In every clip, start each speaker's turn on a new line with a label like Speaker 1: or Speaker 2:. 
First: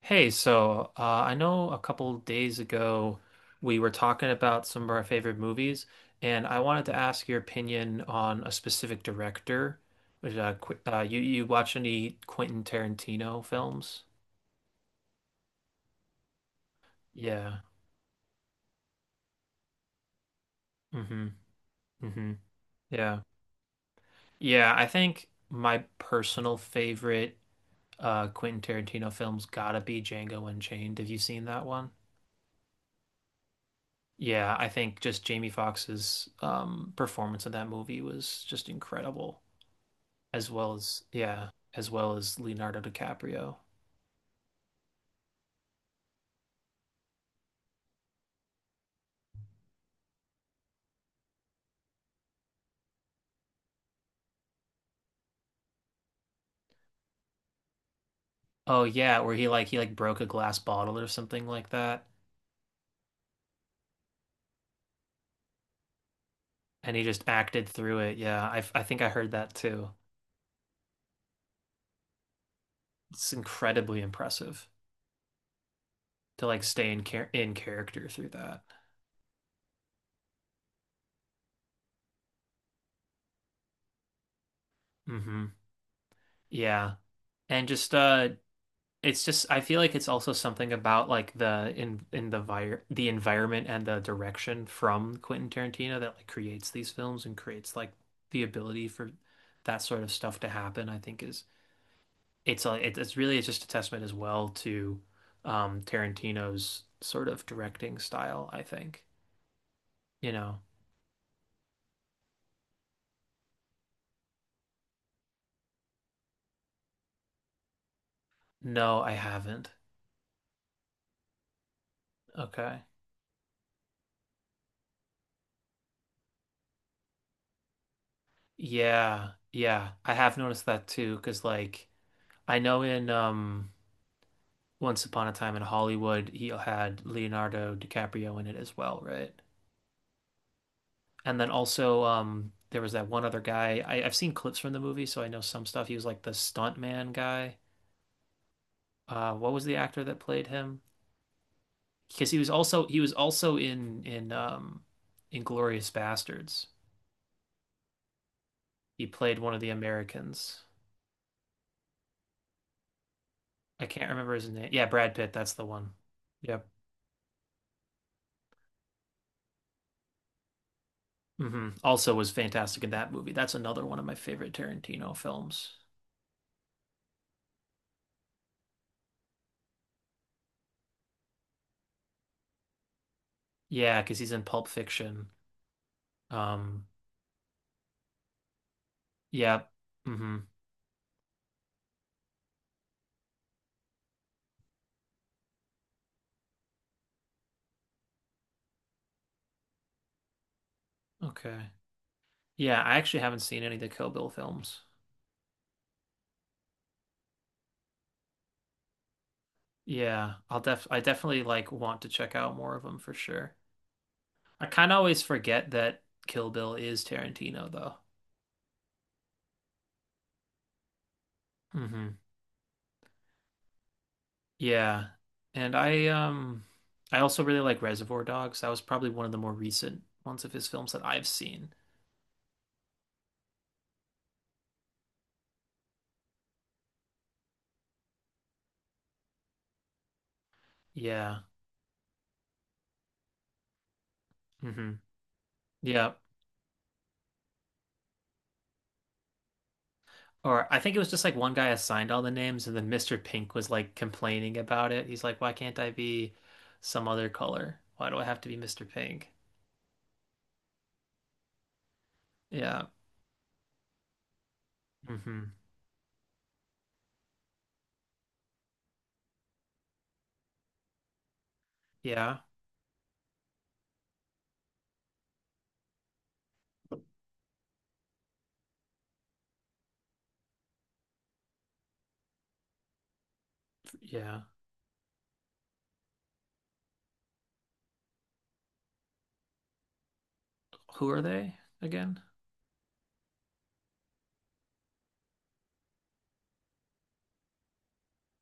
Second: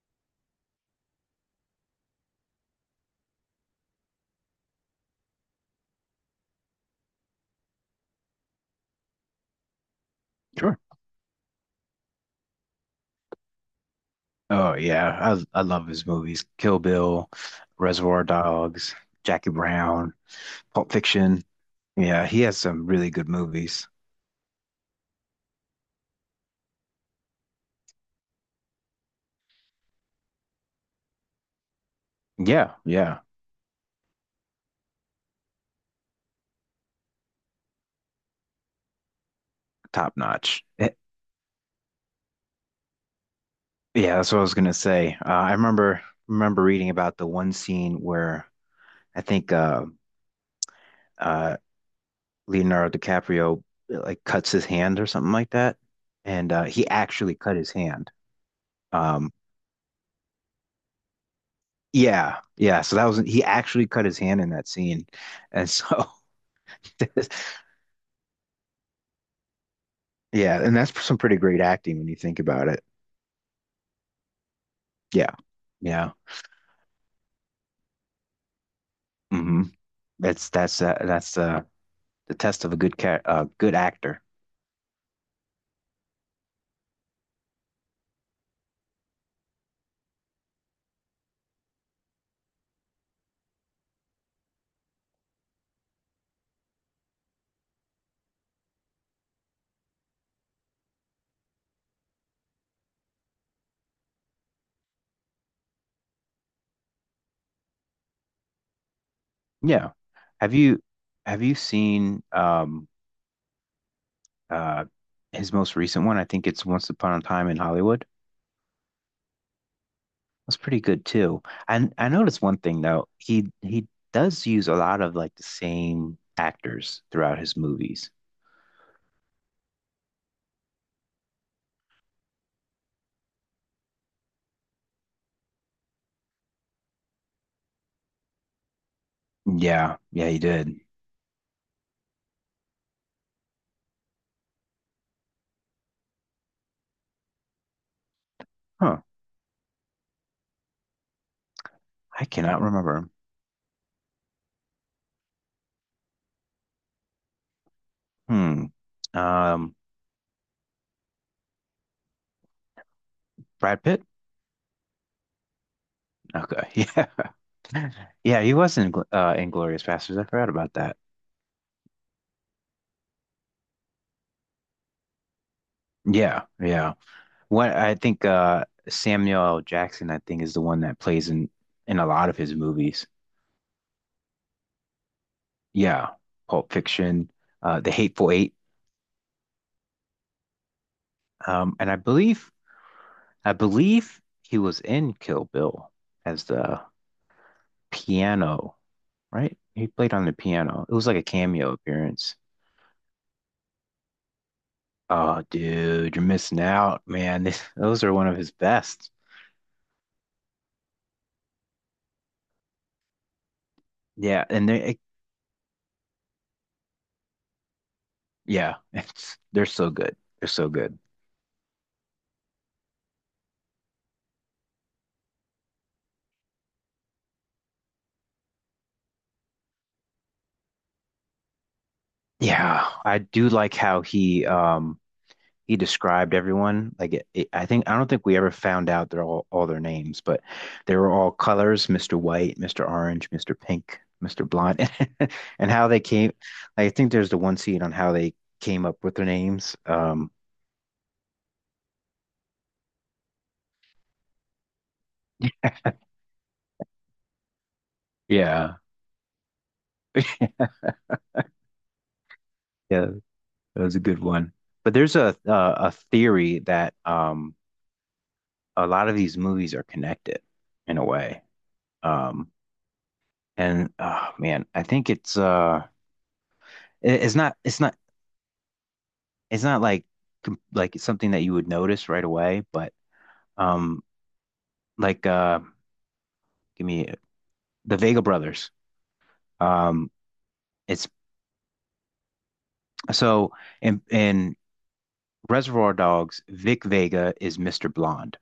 Speaker 1: Hey, I know a couple days ago we were talking about some of our favorite movies, and I wanted to ask your opinion on a specific director.
Speaker 2: Sure.
Speaker 1: You watch any Quentin Tarantino films?
Speaker 2: Oh yeah, I love his movies. Kill Bill,
Speaker 1: Yeah.
Speaker 2: Reservoir Dogs, Jackie Brown, Pulp
Speaker 1: Mm-hmm.
Speaker 2: Fiction. Yeah,
Speaker 1: Mm-hmm.
Speaker 2: he has some really
Speaker 1: Yeah.
Speaker 2: good movies.
Speaker 1: Yeah. I think my personal favorite Quentin Tarantino film's gotta be Django Unchained. Have you seen that one?
Speaker 2: Yeah, yeah,
Speaker 1: Yeah, I think just Jamie Foxx's performance in that movie was just incredible.
Speaker 2: top
Speaker 1: as
Speaker 2: notch.
Speaker 1: well as yeah, as well as Leonardo DiCaprio.
Speaker 2: Yeah, that's what I was gonna say. I remember reading about the one scene where I think uh, Leonardo DiCaprio like cuts his hand or something like that, and he actually cut his hand.
Speaker 1: Oh yeah,
Speaker 2: Um,
Speaker 1: where he like broke a glass bottle or something like that,
Speaker 2: yeah, yeah. So that was he actually cut his hand in that scene, and so.
Speaker 1: and he just
Speaker 2: there's,
Speaker 1: acted through it. Yeah, I think I heard that too.
Speaker 2: Yeah, and that's some pretty great acting when you think about it.
Speaker 1: It's incredibly impressive
Speaker 2: Yeah, yeah.
Speaker 1: to like stay in character through that.
Speaker 2: hmm that's the test of a good good actor.
Speaker 1: Hmm. Yeah, and just, I feel like it's also something about like the in the vir the environment and the direction from Quentin Tarantino that like creates these films and creates like the ability for that sort of stuff to happen. I think is it's a, it, it's really it's just a testament as well to Tarantino's sort of directing style, I think.
Speaker 2: Yeah.
Speaker 1: You
Speaker 2: Have
Speaker 1: know.
Speaker 2: you have you seen uh his most recent one? I think it's Once Upon a Time in Hollywood.
Speaker 1: No, I haven't.
Speaker 2: That's pretty good too. And I noticed one thing
Speaker 1: Okay.
Speaker 2: though. He does use a lot of like the same actors throughout his movies.
Speaker 1: Yeah. Yeah. I have noticed that too, 'cause like I know in Once Upon a Time in Hollywood, he had Leonardo DiCaprio in it as well, right?
Speaker 2: Yeah, yeah, he did.
Speaker 1: And then also, there was that one other guy. I've seen clips from the movie, so I know some stuff. He was like the stuntman guy.
Speaker 2: Huh.
Speaker 1: What was the actor that played him?
Speaker 2: I
Speaker 1: Because
Speaker 2: cannot
Speaker 1: he
Speaker 2: remember
Speaker 1: was also in Inglorious Bastards.
Speaker 2: him.
Speaker 1: He
Speaker 2: Hmm.
Speaker 1: played one of the
Speaker 2: Um,
Speaker 1: Americans.
Speaker 2: Brad
Speaker 1: I
Speaker 2: Pitt?
Speaker 1: can't remember his name. Yeah, Brad Pitt. That's the one. Yep.
Speaker 2: Okay. Yeah. Yeah, he was in Inglorious Bastards. I forgot about that.
Speaker 1: Hmm. Also was fantastic in that movie. That's another one of my favorite Tarantino films.
Speaker 2: Yeah, yeah. What I think Samuel L. Jackson, I think, is the one that plays in a lot of his movies.
Speaker 1: Yeah, because he's in Pulp Fiction.
Speaker 2: Yeah. Pulp
Speaker 1: Um,
Speaker 2: Fiction, The Hateful Eight.
Speaker 1: yeah. Hmm.
Speaker 2: And I believe he was in Kill Bill as the piano, right? He played on the piano. It was like a
Speaker 1: Okay.
Speaker 2: cameo appearance.
Speaker 1: Yeah, I actually haven't seen any of the Kill Bill films.
Speaker 2: Oh, dude, you're missing out, man. Those are one of his best.
Speaker 1: Yeah, I definitely like want to check out more of them for sure.
Speaker 2: Yeah,
Speaker 1: I
Speaker 2: and
Speaker 1: kind of
Speaker 2: they
Speaker 1: always forget that Kill Bill is Tarantino though.
Speaker 2: Yeah, it's they're so good. They're so good.
Speaker 1: Hmm. Yeah. And I, um, I also really like Reservoir Dogs. That was probably one of the more recent ones of his films that I've seen.
Speaker 2: Yeah, I do like how he described everyone. I think I don't think we ever found out their all their names, but they were all
Speaker 1: Yeah.
Speaker 2: colors, Mr. White, Mr. Orange, Mr. Pink, Mr. Blonde,
Speaker 1: Hmm.
Speaker 2: and how they
Speaker 1: Yeah.
Speaker 2: came. I think there's the one scene on how they came up with their names.
Speaker 1: Or I think it was just like one guy assigned all the names, and then Mr. Pink was like complaining about it. He's like, "Why can't I be some other color? Why do I have to be
Speaker 2: Yeah,
Speaker 1: Mr. Pink?" Yeah.
Speaker 2: yeah, that was a good one. But
Speaker 1: Hmm.
Speaker 2: a theory that a lot of these movies are connected in a way.
Speaker 1: Yeah.
Speaker 2: Um, And oh man, I think it- it's not it's not it's not like like something that you would notice right away, but um
Speaker 1: Yeah.
Speaker 2: like give me the Vega brothers. Um
Speaker 1: Who
Speaker 2: it's
Speaker 1: are they again?
Speaker 2: So in Reservoir Dogs, Vic Vega is Mr. Blonde.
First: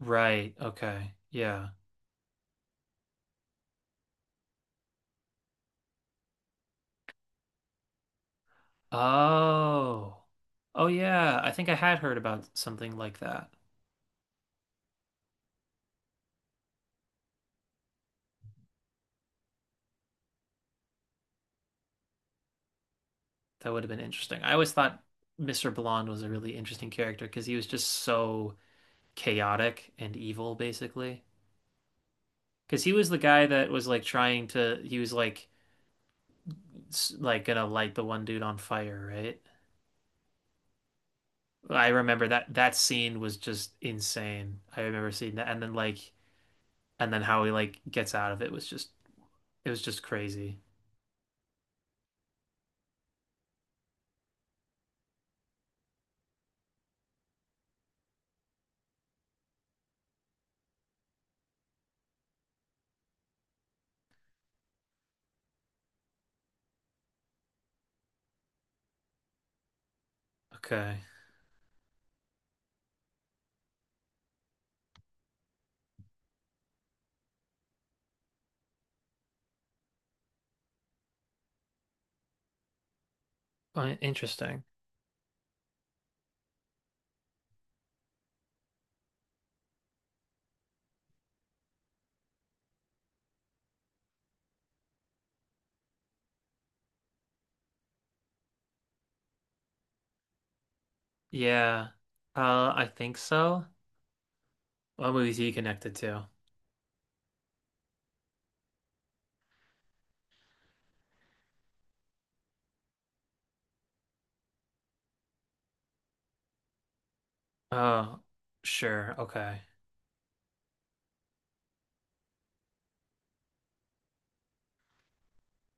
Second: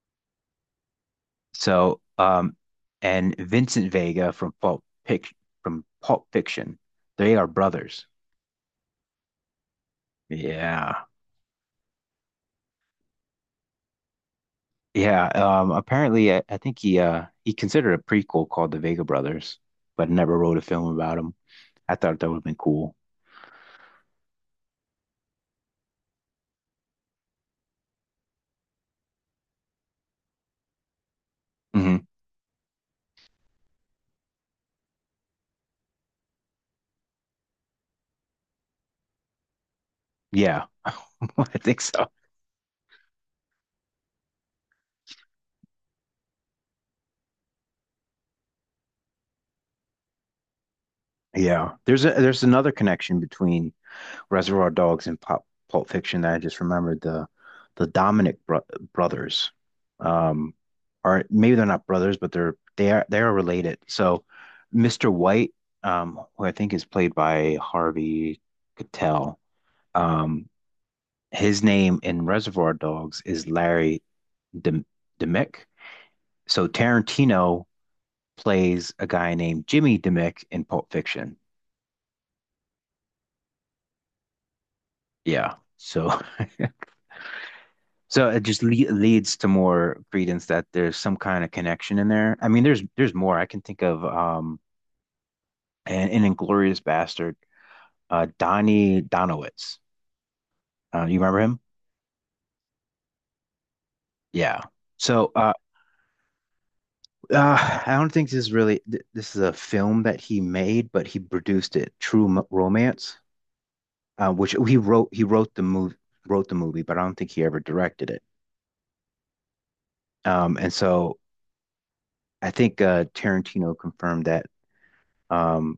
Speaker 1: Right. Okay. Yeah.
Speaker 2: So and Vincent Vega from Pulp Fiction, they are brothers.
Speaker 1: Oh. Oh
Speaker 2: Yeah.
Speaker 1: yeah. I think I had heard about something like that.
Speaker 2: Yeah, apparently I think he considered a prequel called The Vega Brothers, but never wrote a film about him. I thought that would have been cool.
Speaker 1: That would have been interesting. I always thought Mr. Blonde was a really interesting character because he was just so chaotic and evil, basically.
Speaker 2: hmm
Speaker 1: Because he was the guy that was like trying to, he was like gonna light the one dude on fire, right?
Speaker 2: Yeah, I think
Speaker 1: I
Speaker 2: so.
Speaker 1: remember that that scene was just insane. I remember seeing that, and then like, and then how he like gets out of it was just crazy.
Speaker 2: Yeah, there's another connection between Reservoir Dogs and Pop Pulp Fiction that I just remembered. The Dominic bro brothers, um, are maybe they're not brothers, but they are related. So, Mr. White, who I think is played by Harvey Keitel, um,
Speaker 1: Okay.
Speaker 2: his name in Reservoir Dogs is Larry Dem- Demick. So Tarantino plays a guy named Jimmy Demick in Pulp Fiction.
Speaker 1: Interesting.
Speaker 2: Yeah. So so it just leads to more credence that there's some kind of connection in there. I mean, there's more I can think of. And in Inglorious Bastard, Donnie Donowitz. You remember him?
Speaker 1: Yeah, I think so.
Speaker 2: Yeah.
Speaker 1: What
Speaker 2: So
Speaker 1: movies he connected to?
Speaker 2: I don't think this is really this is a film that he made, but he produced it. True Romance. Uh, which he wrote the movie, but I don't think he ever directed
Speaker 1: Oh,
Speaker 2: it.
Speaker 1: sure, okay.
Speaker 2: And I think Tarantino confirmed that um,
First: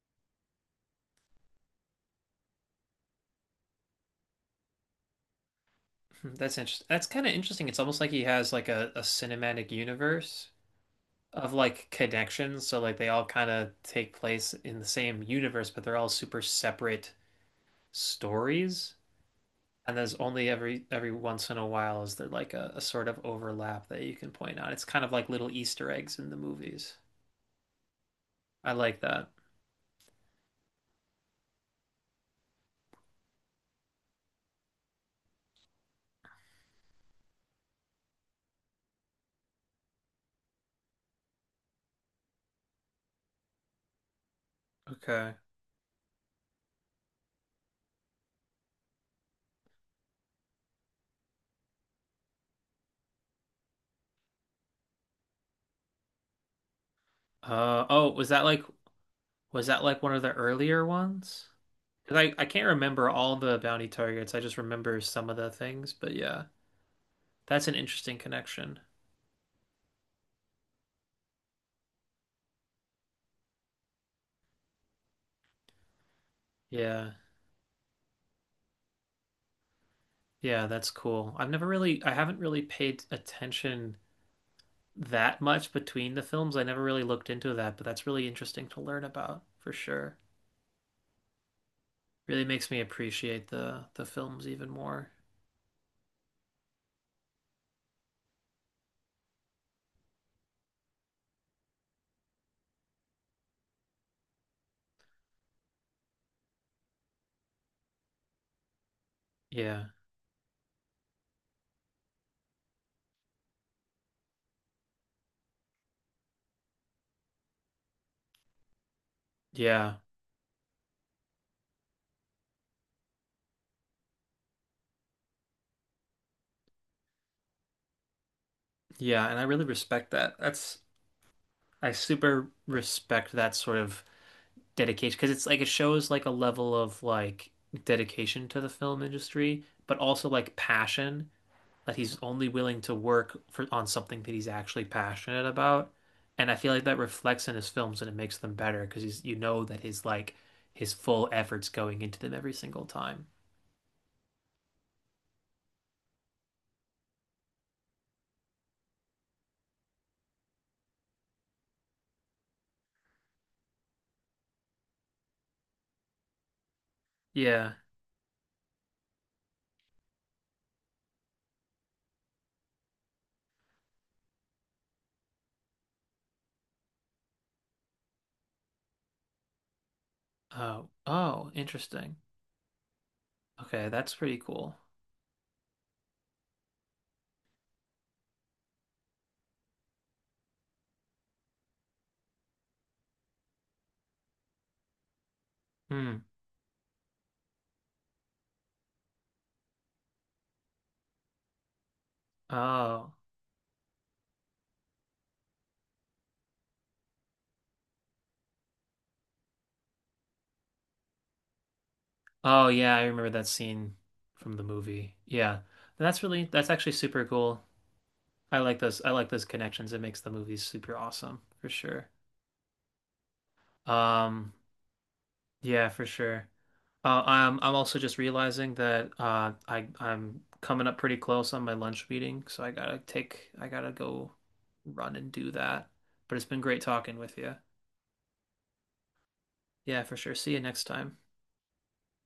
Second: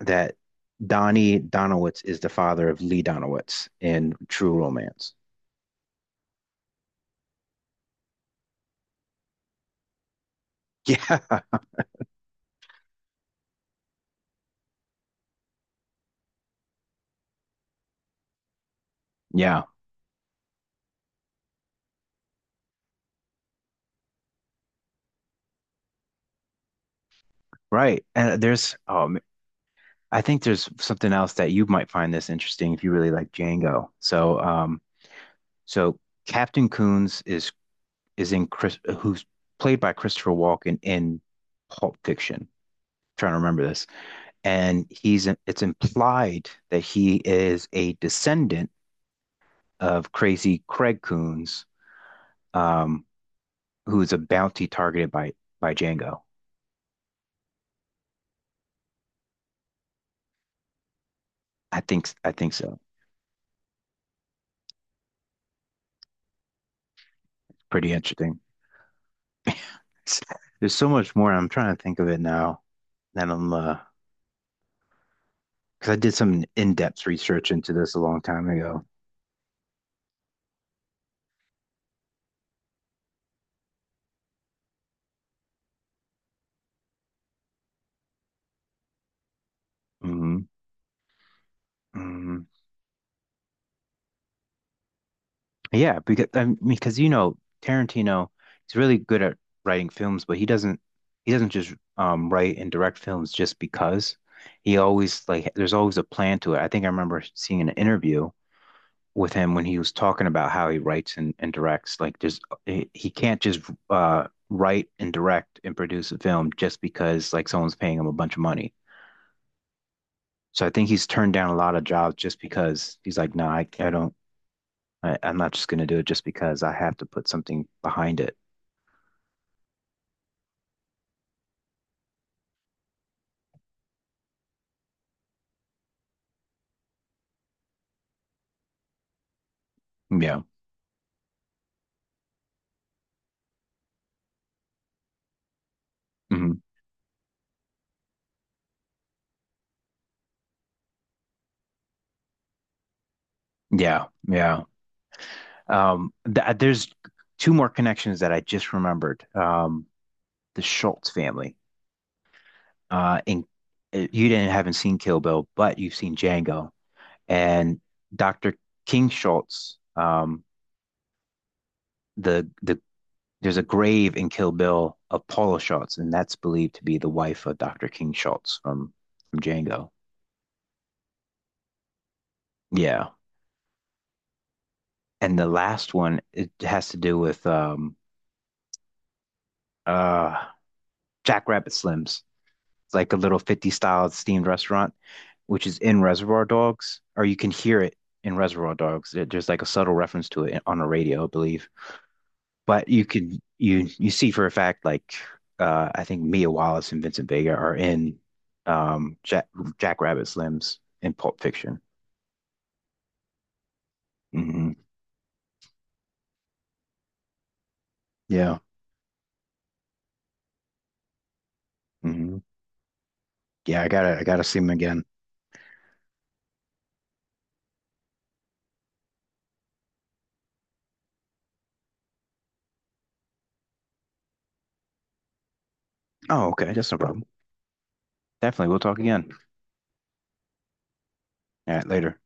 Speaker 2: that Donnie Donowitz is the father of Lee Donowitz in True Romance.
Speaker 1: Hmm, that's interesting. That's kind of interesting. It's almost like he has like a cinematic universe
Speaker 2: Yeah,
Speaker 1: of like connections. So like they all kind of take place in the same universe, but they're all super separate stories.
Speaker 2: yeah,
Speaker 1: And there's only every once in a while is there like a sort of overlap that you can point out. It's kind of like little Easter eggs in the movies.
Speaker 2: right. And
Speaker 1: I
Speaker 2: there's
Speaker 1: like that.
Speaker 2: I think there's something else that you might find this interesting if you really like Django. So so Captain Coons is in Chris who's played by Christopher Walken in Pulp Fiction. Trying to remember this. And he's
Speaker 1: Okay.
Speaker 2: it's implied that he is a descendant of Crazy Craig Coons, um, who's a bounty targeted by Django.
Speaker 1: Uh oh, was that like one of the earlier ones? 'Cause
Speaker 2: I
Speaker 1: I I
Speaker 2: think
Speaker 1: can't
Speaker 2: so.
Speaker 1: remember all the bounty targets. I just remember some of the things, but yeah. That's an
Speaker 2: Pretty
Speaker 1: interesting
Speaker 2: interesting.
Speaker 1: connection.
Speaker 2: It's- There's so much more. I'm trying to think of it now. That I'm Because I did some in-depth
Speaker 1: Yeah.
Speaker 2: research into this a long time ago.
Speaker 1: Yeah, that's cool. I haven't really paid attention that much between the films. I never really looked into that, but that's really interesting to learn about for sure.
Speaker 2: hmm
Speaker 1: Really makes me appreciate the films even more.
Speaker 2: Yeah, because I mean, because you know Tarantino, he's really good at writing films, but he doesn't just write and direct films just because. He always like there's always a plan to it. I think I remember seeing an interview with him when he
Speaker 1: Yeah.
Speaker 2: was talking about how he writes and directs. Like there's he can't just write and direct and produce a film just because like someone's paying him a bunch of money.
Speaker 1: Yeah.
Speaker 2: So I think he's turned down a lot of jobs just because he's like, no, I don't I'm not just going to do it just because I have to put something behind it.
Speaker 1: Yeah, and I really respect that. That's I super respect that sort of dedication because it's like it shows like a level of like dedication to the film industry, but also
Speaker 2: Yeah.
Speaker 1: like passion, that he's only willing to work for on something that he's actually passionate about. And
Speaker 2: hmm
Speaker 1: I feel like that reflects in his films and it makes them better because he's you know that his like his full effort's going into them every single time.
Speaker 2: Yeah. Yeah. Th There's two more connections that I just remembered. The Schultz family. In You didn't haven't seen Kill Bill, but you've seen Django
Speaker 1: Yeah.
Speaker 2: and Dr. King Schultz. The the there's a grave in Kill Bill of Paula Schultz, and that's believed to be the wife of Dr. King Schultz from Django.
Speaker 1: Oh. Oh, interesting.
Speaker 2: Yeah.
Speaker 1: Okay, that's pretty cool.
Speaker 2: And the last one, it has to do with uh Jackrabbit Slims. It's like a little 50s style themed restaurant, which is in
Speaker 1: Hmm.
Speaker 2: Reservoir Dogs, or you can hear it in Reservoir Dogs. There's like a subtle reference to it on the radio, I believe. But you
Speaker 1: Oh.
Speaker 2: can you you see for a fact like I think Mia Wallace and Vincent Vega are in um Jack Jack Rabbit Slims in Pulp Fiction.
Speaker 1: Oh yeah, I remember that scene from the
Speaker 2: hmm
Speaker 1: movie. Yeah. That's actually super cool.
Speaker 2: Yeah.
Speaker 1: I like those connections. It makes the movies super awesome for sure.
Speaker 2: hmm Yeah, I gotta
Speaker 1: Um,
Speaker 2: see him again.
Speaker 1: yeah, for sure. I'm also just realizing that I'm coming up pretty close on my lunch meeting, so I gotta go run and do that. But it's
Speaker 2: Oh,
Speaker 1: been
Speaker 2: okay,
Speaker 1: great
Speaker 2: that's no
Speaker 1: talking
Speaker 2: problem.
Speaker 1: with you.
Speaker 2: Definitely, we'll talk again.
Speaker 1: Yeah, for sure. See you next time.
Speaker 2: All right, later.